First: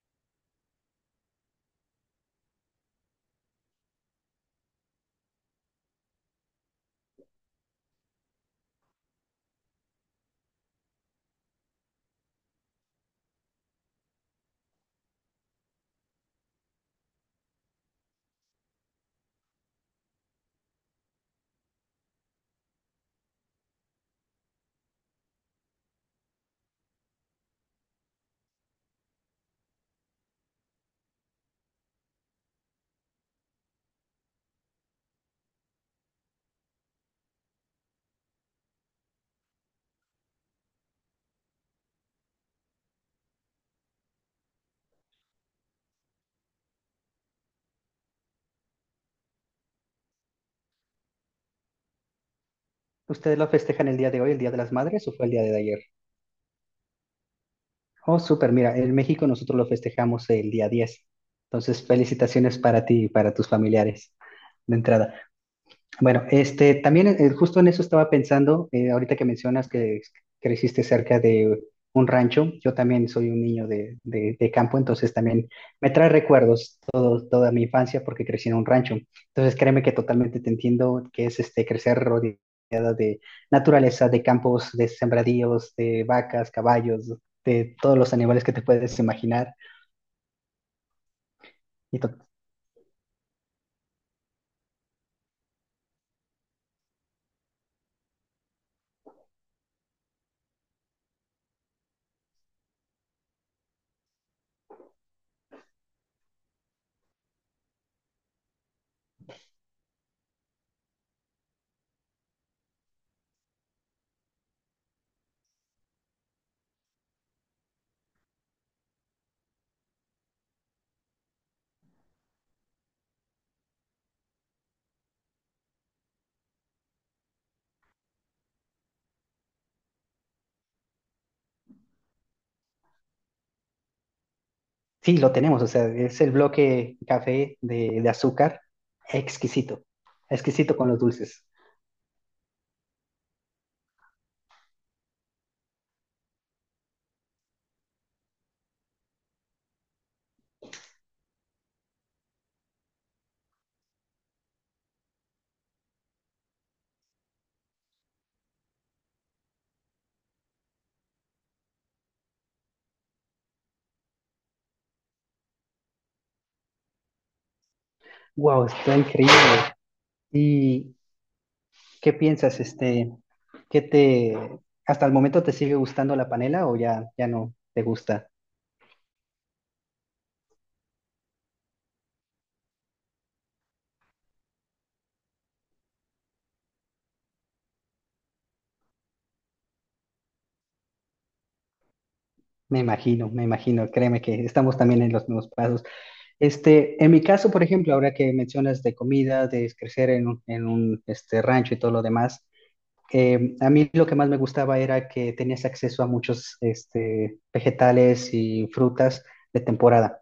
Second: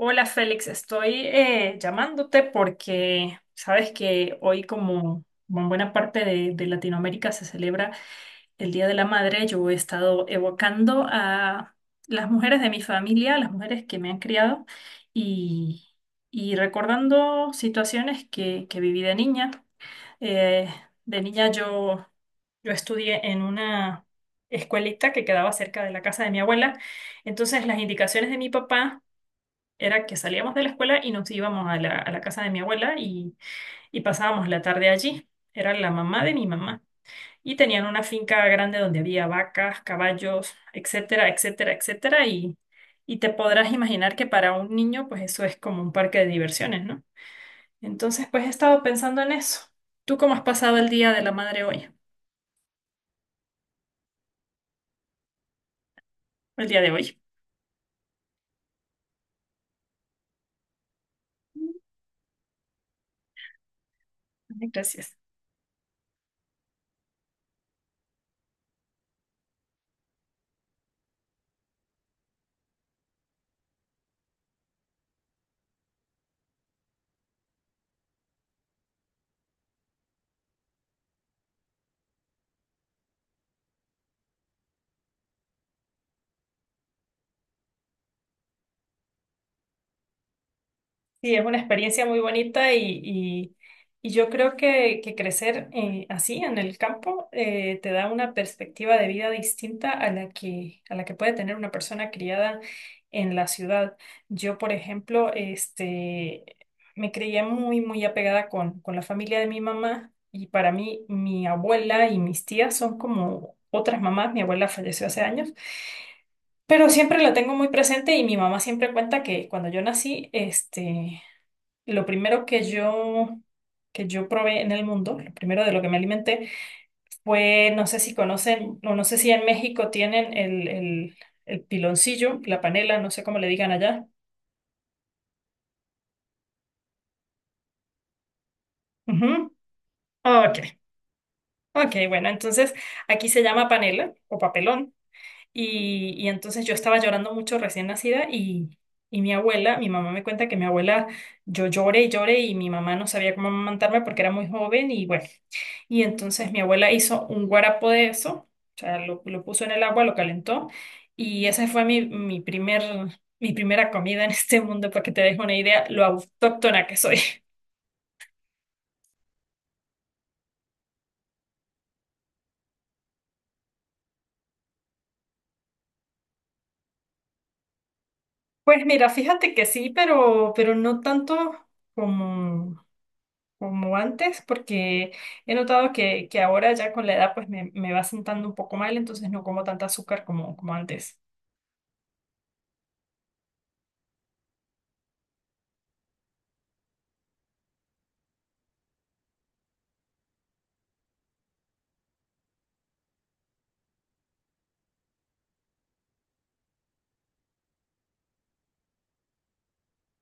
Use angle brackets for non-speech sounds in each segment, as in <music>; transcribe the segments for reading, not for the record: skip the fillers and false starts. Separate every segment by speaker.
Speaker 1: Hola Félix, estoy llamándote porque sabes que hoy como en buena parte de Latinoamérica se celebra el Día de la Madre, yo he estado evocando a las mujeres de mi familia, a las mujeres que me han criado y, y recordando situaciones que viví de niña. Eh, de niña yo estudié en una escuelita que quedaba cerca de la casa de mi abuela, entonces las indicaciones de mi papá era que salíamos de la escuela y nos íbamos a la casa de mi abuela y pasábamos la tarde allí. Era la mamá de mi mamá. Y tenían una finca grande donde había vacas, caballos, etcétera, etcétera, etcétera. Y te podrás imaginar que para un niño, pues eso es como un parque de diversiones, ¿no? Entonces, pues he estado pensando en eso. ¿Tú cómo has pasado el día de la madre hoy?
Speaker 2: ¿Ustedes lo festejan el día de hoy, el Día de las Madres, o fue el día de ayer?
Speaker 1: El día de hoy.
Speaker 2: Oh, súper, mira, en México nosotros lo festejamos el día 10. Entonces, felicitaciones para ti y para tus familiares
Speaker 1: Ay,
Speaker 2: de entrada.
Speaker 1: gracias.
Speaker 2: Bueno, este, también justo en eso estaba pensando, ahorita que mencionas que creciste cerca de un rancho, yo también soy un niño de campo, entonces también me trae recuerdos toda mi infancia porque crecí en un rancho. Entonces créeme que totalmente te entiendo que es este, crecer rodeada de naturaleza, de campos, de sembradíos, de vacas, caballos, de todos los animales que te puedes imaginar.
Speaker 1: Sí, es una
Speaker 2: Y
Speaker 1: experiencia muy bonita y yo creo que crecer así en el campo te da una perspectiva de vida distinta a la que puede tener una persona criada en la ciudad. Yo, por ejemplo, este, me creía muy, muy apegada con la familia de mi mamá y para mí mi abuela y mis tías son como otras mamás. Mi abuela falleció hace años. Pero siempre la tengo muy presente y mi mamá siempre cuenta que cuando yo nací, este, lo primero que yo probé en el mundo, lo primero de lo que me alimenté fue, no sé si conocen, o no sé si en México tienen el piloncillo, la panela, no sé cómo le digan allá.
Speaker 2: sí, lo tenemos, o sea, es el bloque café de azúcar,
Speaker 1: Ujú.
Speaker 2: exquisito,
Speaker 1: Ok,
Speaker 2: exquisito con los dulces.
Speaker 1: ok, bueno, entonces aquí se llama panela o papelón. Y entonces yo estaba llorando mucho recién nacida y mi abuela, mi mamá me cuenta que mi abuela, yo lloré y lloré y mi mamá no sabía cómo amamantarme porque era muy joven y bueno. Y entonces mi abuela hizo un guarapo de eso, o sea, lo puso en el agua, lo calentó, y esa fue mi primera comida en <laughs> este mundo, para que te dejes una idea lo autóctona que soy. <laughs>
Speaker 2: Wow, está increíble. ¿Y qué piensas, este, qué te, hasta el momento te sigue gustando la panela o ya no te gusta?
Speaker 1: Pues mira, fíjate que sí, pero no tanto como, como antes, porque he notado que ahora ya con la edad pues me va sentando un poco mal, entonces no como tanta azúcar como antes.
Speaker 2: Me imagino, créeme que estamos también en los mismos pasos. Este, en mi caso, por ejemplo, ahora que mencionas de comida, de crecer en un este, rancho y todo lo demás, a mí lo que más me gustaba era que tenías acceso a muchos este, vegetales y frutas de temporada.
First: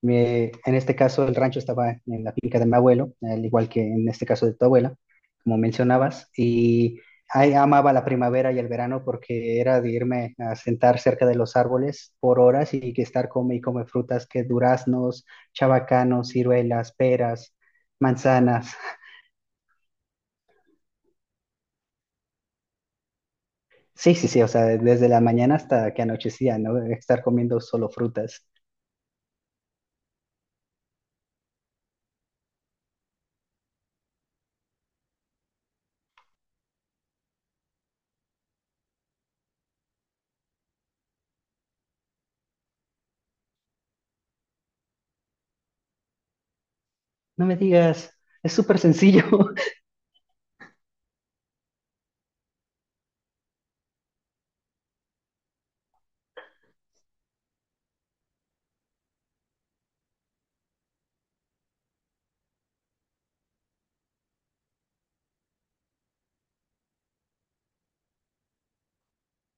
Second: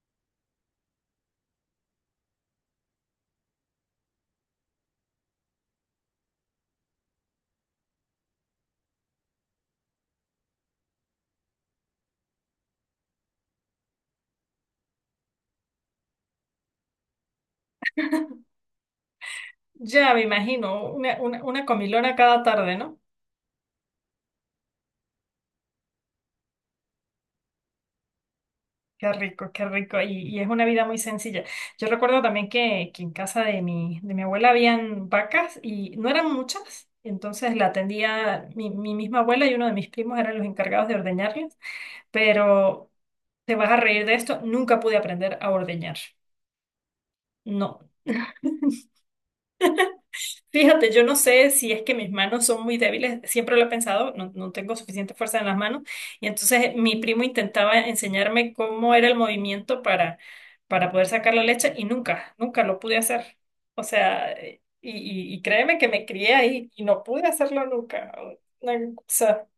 Speaker 2: En este caso, el rancho estaba en la finca de mi abuelo, al igual que en este caso de tu abuela, como mencionabas, y ahí amaba la primavera y el verano porque era de irme a sentar cerca de los árboles por horas y que estar come y come frutas que duraznos, chabacanos, ciruelas, peras, manzanas.
Speaker 1: Ya me imagino, una comilona cada tarde, ¿no?
Speaker 2: Sí, sí, sí, o sea, desde la mañana hasta que anochecía, ¿no? Estar comiendo solo frutas.
Speaker 1: Qué rico, qué rico. Y es una vida muy sencilla. Yo recuerdo también que en casa de mi abuela habían vacas y no eran muchas. Entonces la atendía mi misma abuela y uno de mis primos eran los encargados de ordeñarlas. Pero te vas a reír de esto, nunca pude aprender a ordeñar.
Speaker 2: No me
Speaker 1: No.
Speaker 2: digas, es súper sencillo, <laughs>
Speaker 1: Fíjate, yo no sé si es que mis manos son muy débiles, siempre lo he pensado, no, tengo suficiente fuerza en las manos, y entonces mi primo intentaba enseñarme cómo era el movimiento para poder sacar la leche y nunca, nunca lo pude hacer. O sea, y créeme que me crié ahí y no pude hacerlo nunca. Una cosa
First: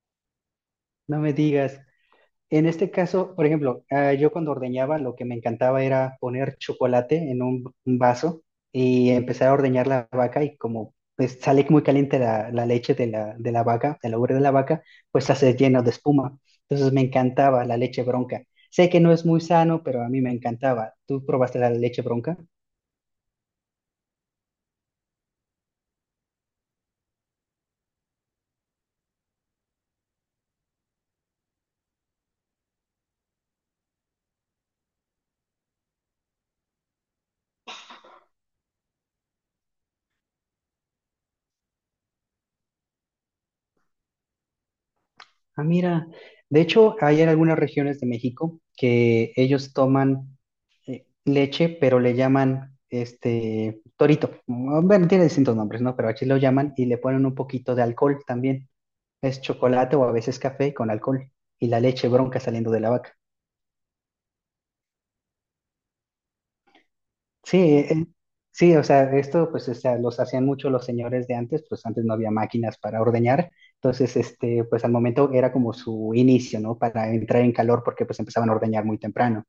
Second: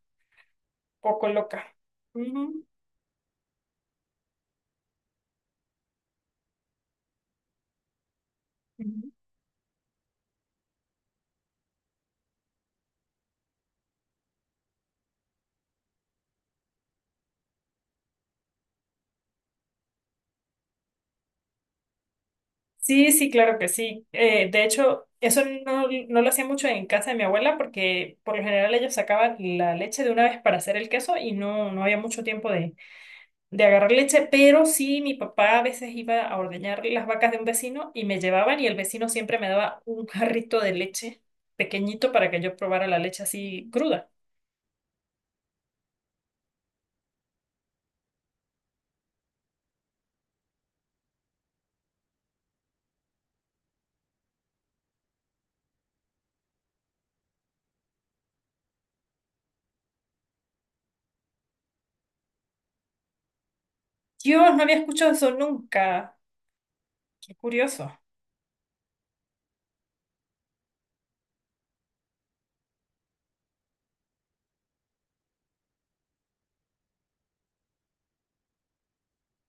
Speaker 2: no
Speaker 1: poco
Speaker 2: me
Speaker 1: loca.
Speaker 2: digas.
Speaker 1: Ujú.
Speaker 2: En este caso, por ejemplo, ah, yo cuando ordeñaba lo que me encantaba era poner chocolate en un vaso y empezar a ordeñar la vaca y como pues, sale muy caliente la leche de de la vaca, de la ubre de la vaca, pues se hace lleno de espuma. Entonces me encantaba la leche bronca. Sé que no es muy sano, pero a mí me encantaba. ¿Tú probaste la leche bronca?
Speaker 1: Sí, sí, claro que sí. De hecho, eso no, lo hacía mucho en casa de mi abuela porque por lo general ellos sacaban la leche de una vez para hacer el queso y no había mucho tiempo de agarrar leche, pero sí, mi papá a veces iba a ordeñar las vacas de un vecino y me llevaban y el vecino siempre me daba un jarrito de leche pequeñito para que yo probara la leche así cruda.
Speaker 2: Ah, mira, de hecho, hay en algunas regiones de México que ellos toman leche, pero le llaman este torito. Mm, bueno, tiene distintos nombres, ¿no? Pero aquí lo llaman y le ponen un poquito de alcohol también. Es chocolate o a veces café con alcohol y la leche bronca saliendo de la vaca.
Speaker 1: Dios, no había escuchado eso nunca. Qué
Speaker 2: Sí,
Speaker 1: curioso.
Speaker 2: sí, o sea, esto pues o sea, los hacían mucho los señores de antes, pues antes no había máquinas para ordeñar. Entonces, este, pues al momento era como su inicio, ¿no? Para entrar en calor porque pues empezaban a ordeñar muy temprano.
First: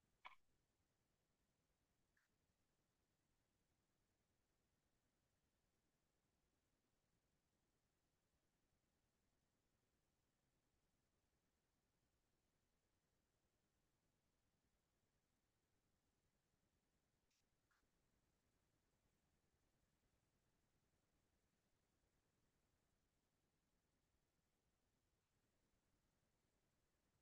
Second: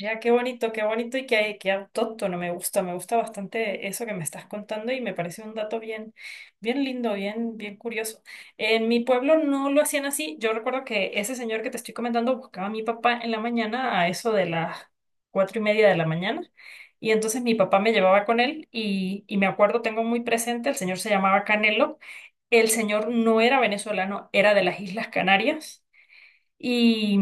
Speaker 1: ¡Ya qué bonito y qué autóctono! Me gusta, me gusta bastante eso que me estás contando y me parece un dato bien, bien lindo, bien, bien curioso. En mi pueblo no lo hacían así, yo recuerdo que ese señor que te estoy comentando buscaba a mi papá en la mañana a eso de las 4:30 de la mañana y entonces mi papá me llevaba con él y me acuerdo, tengo muy presente, el señor se llamaba Canelo, el señor no era venezolano, era de las Islas Canarias. Y,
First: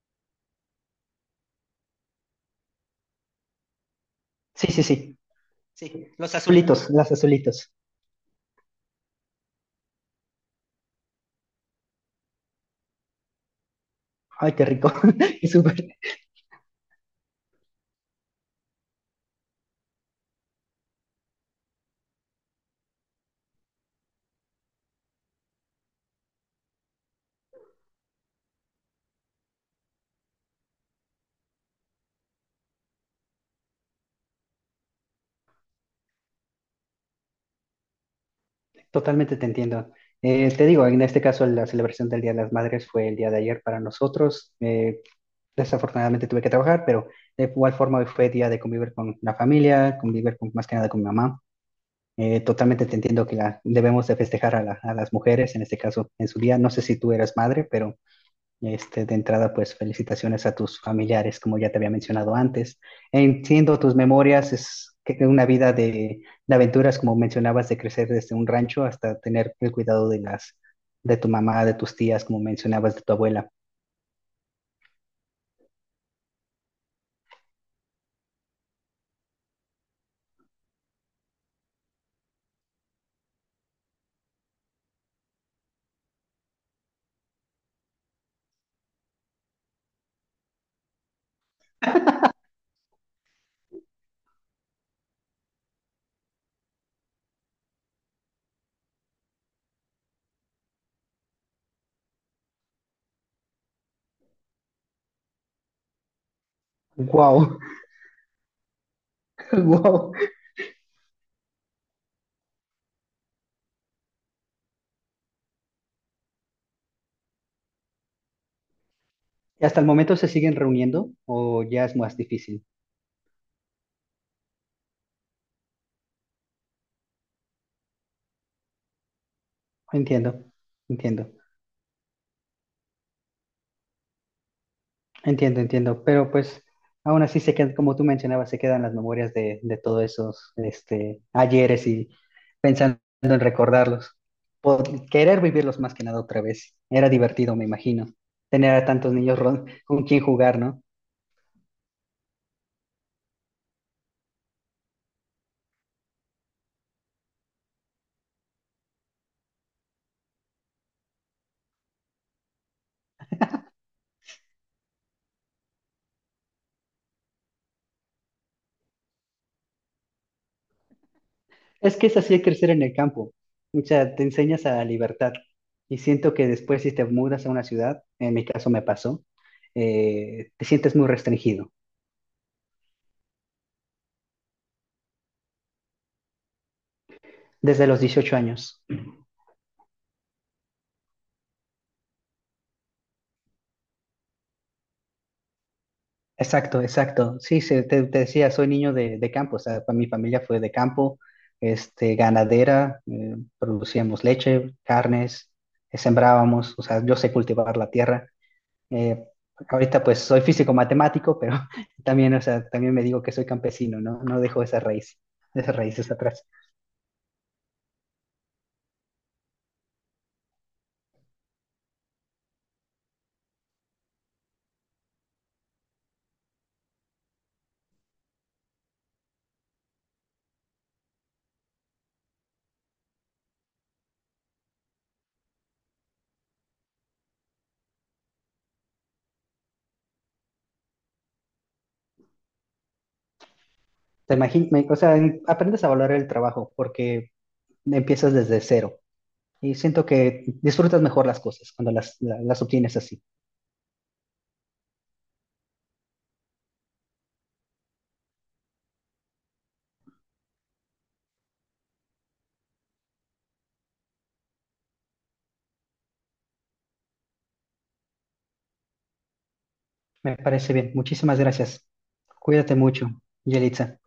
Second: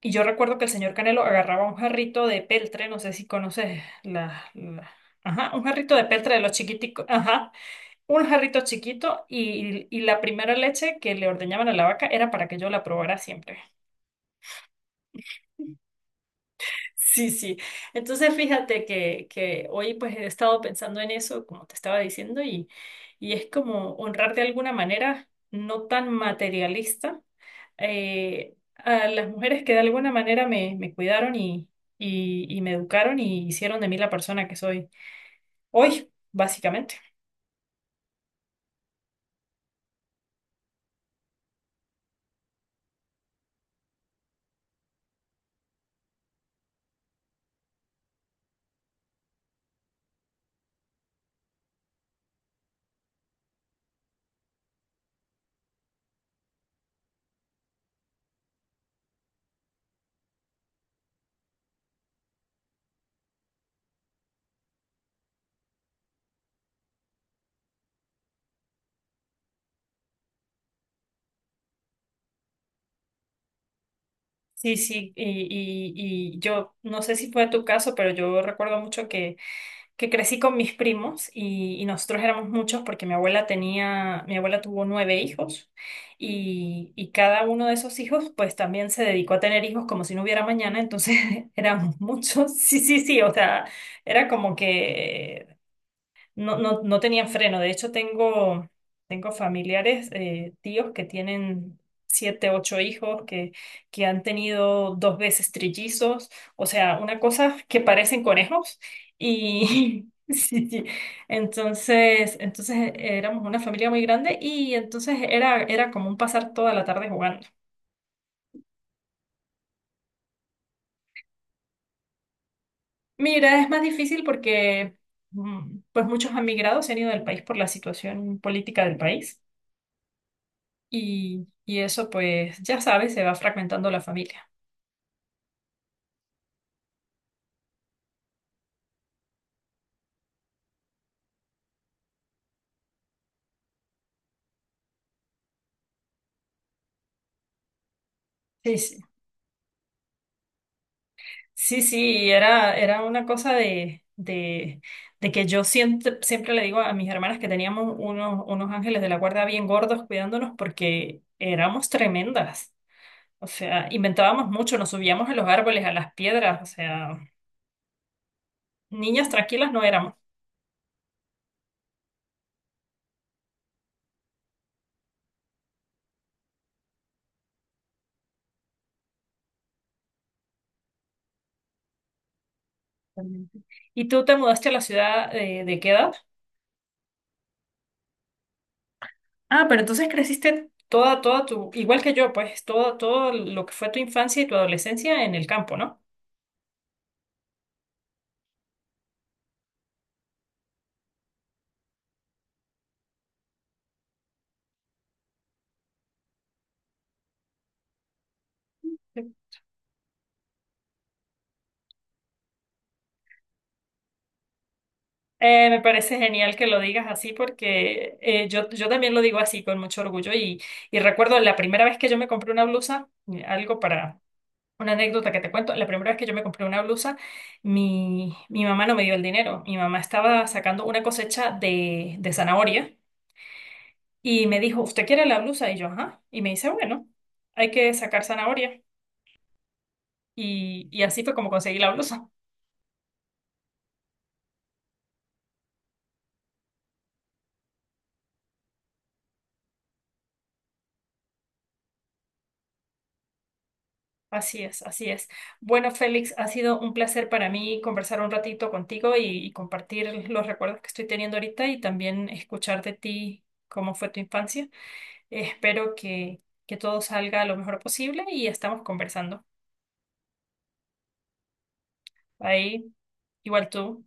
Speaker 1: y yo recuerdo que el señor Canelo agarraba un jarrito de peltre, no sé si conoces la,
Speaker 2: Sí, sí,
Speaker 1: la-
Speaker 2: sí.
Speaker 1: Ajá, un jarrito de
Speaker 2: Sí,
Speaker 1: peltre
Speaker 2: los
Speaker 1: de los
Speaker 2: azulitos. Azulitos,
Speaker 1: chiquiticos,
Speaker 2: las
Speaker 1: ajá,
Speaker 2: azulitos.
Speaker 1: un jarrito chiquito y la primera leche que le ordeñaban a la vaca era para que yo la probara siempre.
Speaker 2: Ay, qué rico. <laughs> Qué súper.
Speaker 1: <laughs> Sí, sí. Entonces fíjate que hoy pues he estado pensando en eso, como te estaba diciendo, y es como honrar de alguna manera, no tan materialista, a las mujeres que de alguna manera me cuidaron y me educaron y hicieron de mí la persona que soy hoy, básicamente.
Speaker 2: Totalmente te entiendo. Te digo, en este caso la celebración del Día de las Madres fue el día de ayer para nosotros. Desafortunadamente tuve que trabajar, pero de igual forma hoy fue día de convivir con la familia, convivir con, más que nada con mi mamá. Totalmente te entiendo que la, debemos de festejar a, la- a las mujeres, en este caso en su día. No sé si tú eras madre, pero este, de entrada, pues felicitaciones a tus familiares, como ya te había mencionado antes. Entiendo tus memorias, una vida de aventuras, como mencionabas, de crecer desde un rancho hasta tener el cuidado de tu mamá, de tus tías, como mencionabas, de tu abuela.
Speaker 1: Sí, sí, y yo no sé si fue tu caso, pero yo recuerdo mucho que crecí con mis primos y nosotros éramos muchos porque mi abuela tuvo nueve hijos y cada uno de esos hijos pues también se dedicó a tener hijos como si no hubiera mañana, entonces <laughs> éramos muchos, sí, sí, sí. O sea, era como que No, no, no tenían freno. De hecho, tengo, familiares, tíos que tienen siete, ocho hijos, que han tenido dos veces trillizos. O sea, una cosa
Speaker 2: Wow,
Speaker 1: que parecen conejos.
Speaker 2: <laughs>
Speaker 1: Y
Speaker 2: wow.
Speaker 1: <laughs> sí, sí. Entonces, éramos una familia muy grande y entonces era como un pasar toda la tarde jugando.
Speaker 2: ¿Y hasta el momento se siguen reuniendo o ya es más difícil?
Speaker 1: Mira, es más difícil porque pues muchos han migrado, se han ido del país por la situación política del país.
Speaker 2: Entiendo, entiendo.
Speaker 1: Y eso, pues, ya sabes, se va fragmentando la familia.
Speaker 2: Entiendo, entiendo, pero pues aún así se quedan, como tú mencionabas, se quedan las memorias de todos esos este, ayeres y pensando en recordarlos. Querer vivirlos más que nada otra vez. Era divertido, me imagino, tener
Speaker 1: Sí,
Speaker 2: a
Speaker 1: sí.
Speaker 2: tantos niños con quien jugar, ¿no?
Speaker 1: Sí, sí, era una cosa de que yo siempre, siempre le digo a mis hermanas que teníamos unos ángeles de la guarda bien gordos cuidándonos porque éramos tremendas. O sea, inventábamos mucho, nos subíamos a los árboles, a las piedras, o sea, niñas tranquilas no éramos
Speaker 2: Es que es así crecer en el campo. O sea, te enseñas a la libertad. Y siento que después si te mudas a una ciudad, en mi caso me pasó, te sientes muy restringido
Speaker 1: realmente. ¿Y tú te mudaste a la ciudad de qué edad?
Speaker 2: desde los 18 años.
Speaker 1: Ah, pero entonces creciste igual que yo, pues todo lo que fue tu infancia y tu adolescencia en el campo, ¿no?
Speaker 2: Exacto, exacto. Sí, te decía, soy niño de campo, o sea, mi familia fue de campo, este, ganadera, producíamos leche, carnes, sembrábamos, o sea, yo sé cultivar la tierra. Eh, ahorita pues soy físico matemático, pero <laughs> también, o sea, también me digo que soy campesino, ¿no? No dejo esa raíz,
Speaker 1: Eh,
Speaker 2: esas
Speaker 1: me
Speaker 2: raíces
Speaker 1: parece
Speaker 2: atrás.
Speaker 1: genial que lo digas así porque yo también lo digo así con mucho orgullo y recuerdo la primera vez que yo me compré una blusa, algo para una anécdota que te cuento, la primera vez que yo me compré una blusa, mi mamá no me dio el dinero, mi mamá estaba sacando una cosecha de zanahoria y me dijo, ¿usted quiere la blusa? Y yo, ajá, y me dice, bueno, hay que sacar zanahoria. Y así fue como conseguí la blusa.
Speaker 2: O sea, aprendes a valorar el trabajo porque empiezas desde cero y siento que disfrutas mejor las cosas cuando las obtienes así.
Speaker 1: Así es, así es. Bueno, Félix, ha sido un placer para mí conversar un ratito contigo y compartir los recuerdos que estoy teniendo ahorita y también escuchar de ti cómo fue tu infancia. Espero que todo salga lo mejor posible y estamos conversando.
Speaker 2: Me parece bien. Muchísimas gracias. Cuídate
Speaker 1: Ahí,
Speaker 2: mucho,
Speaker 1: igual
Speaker 2: Yelitza.
Speaker 1: tú.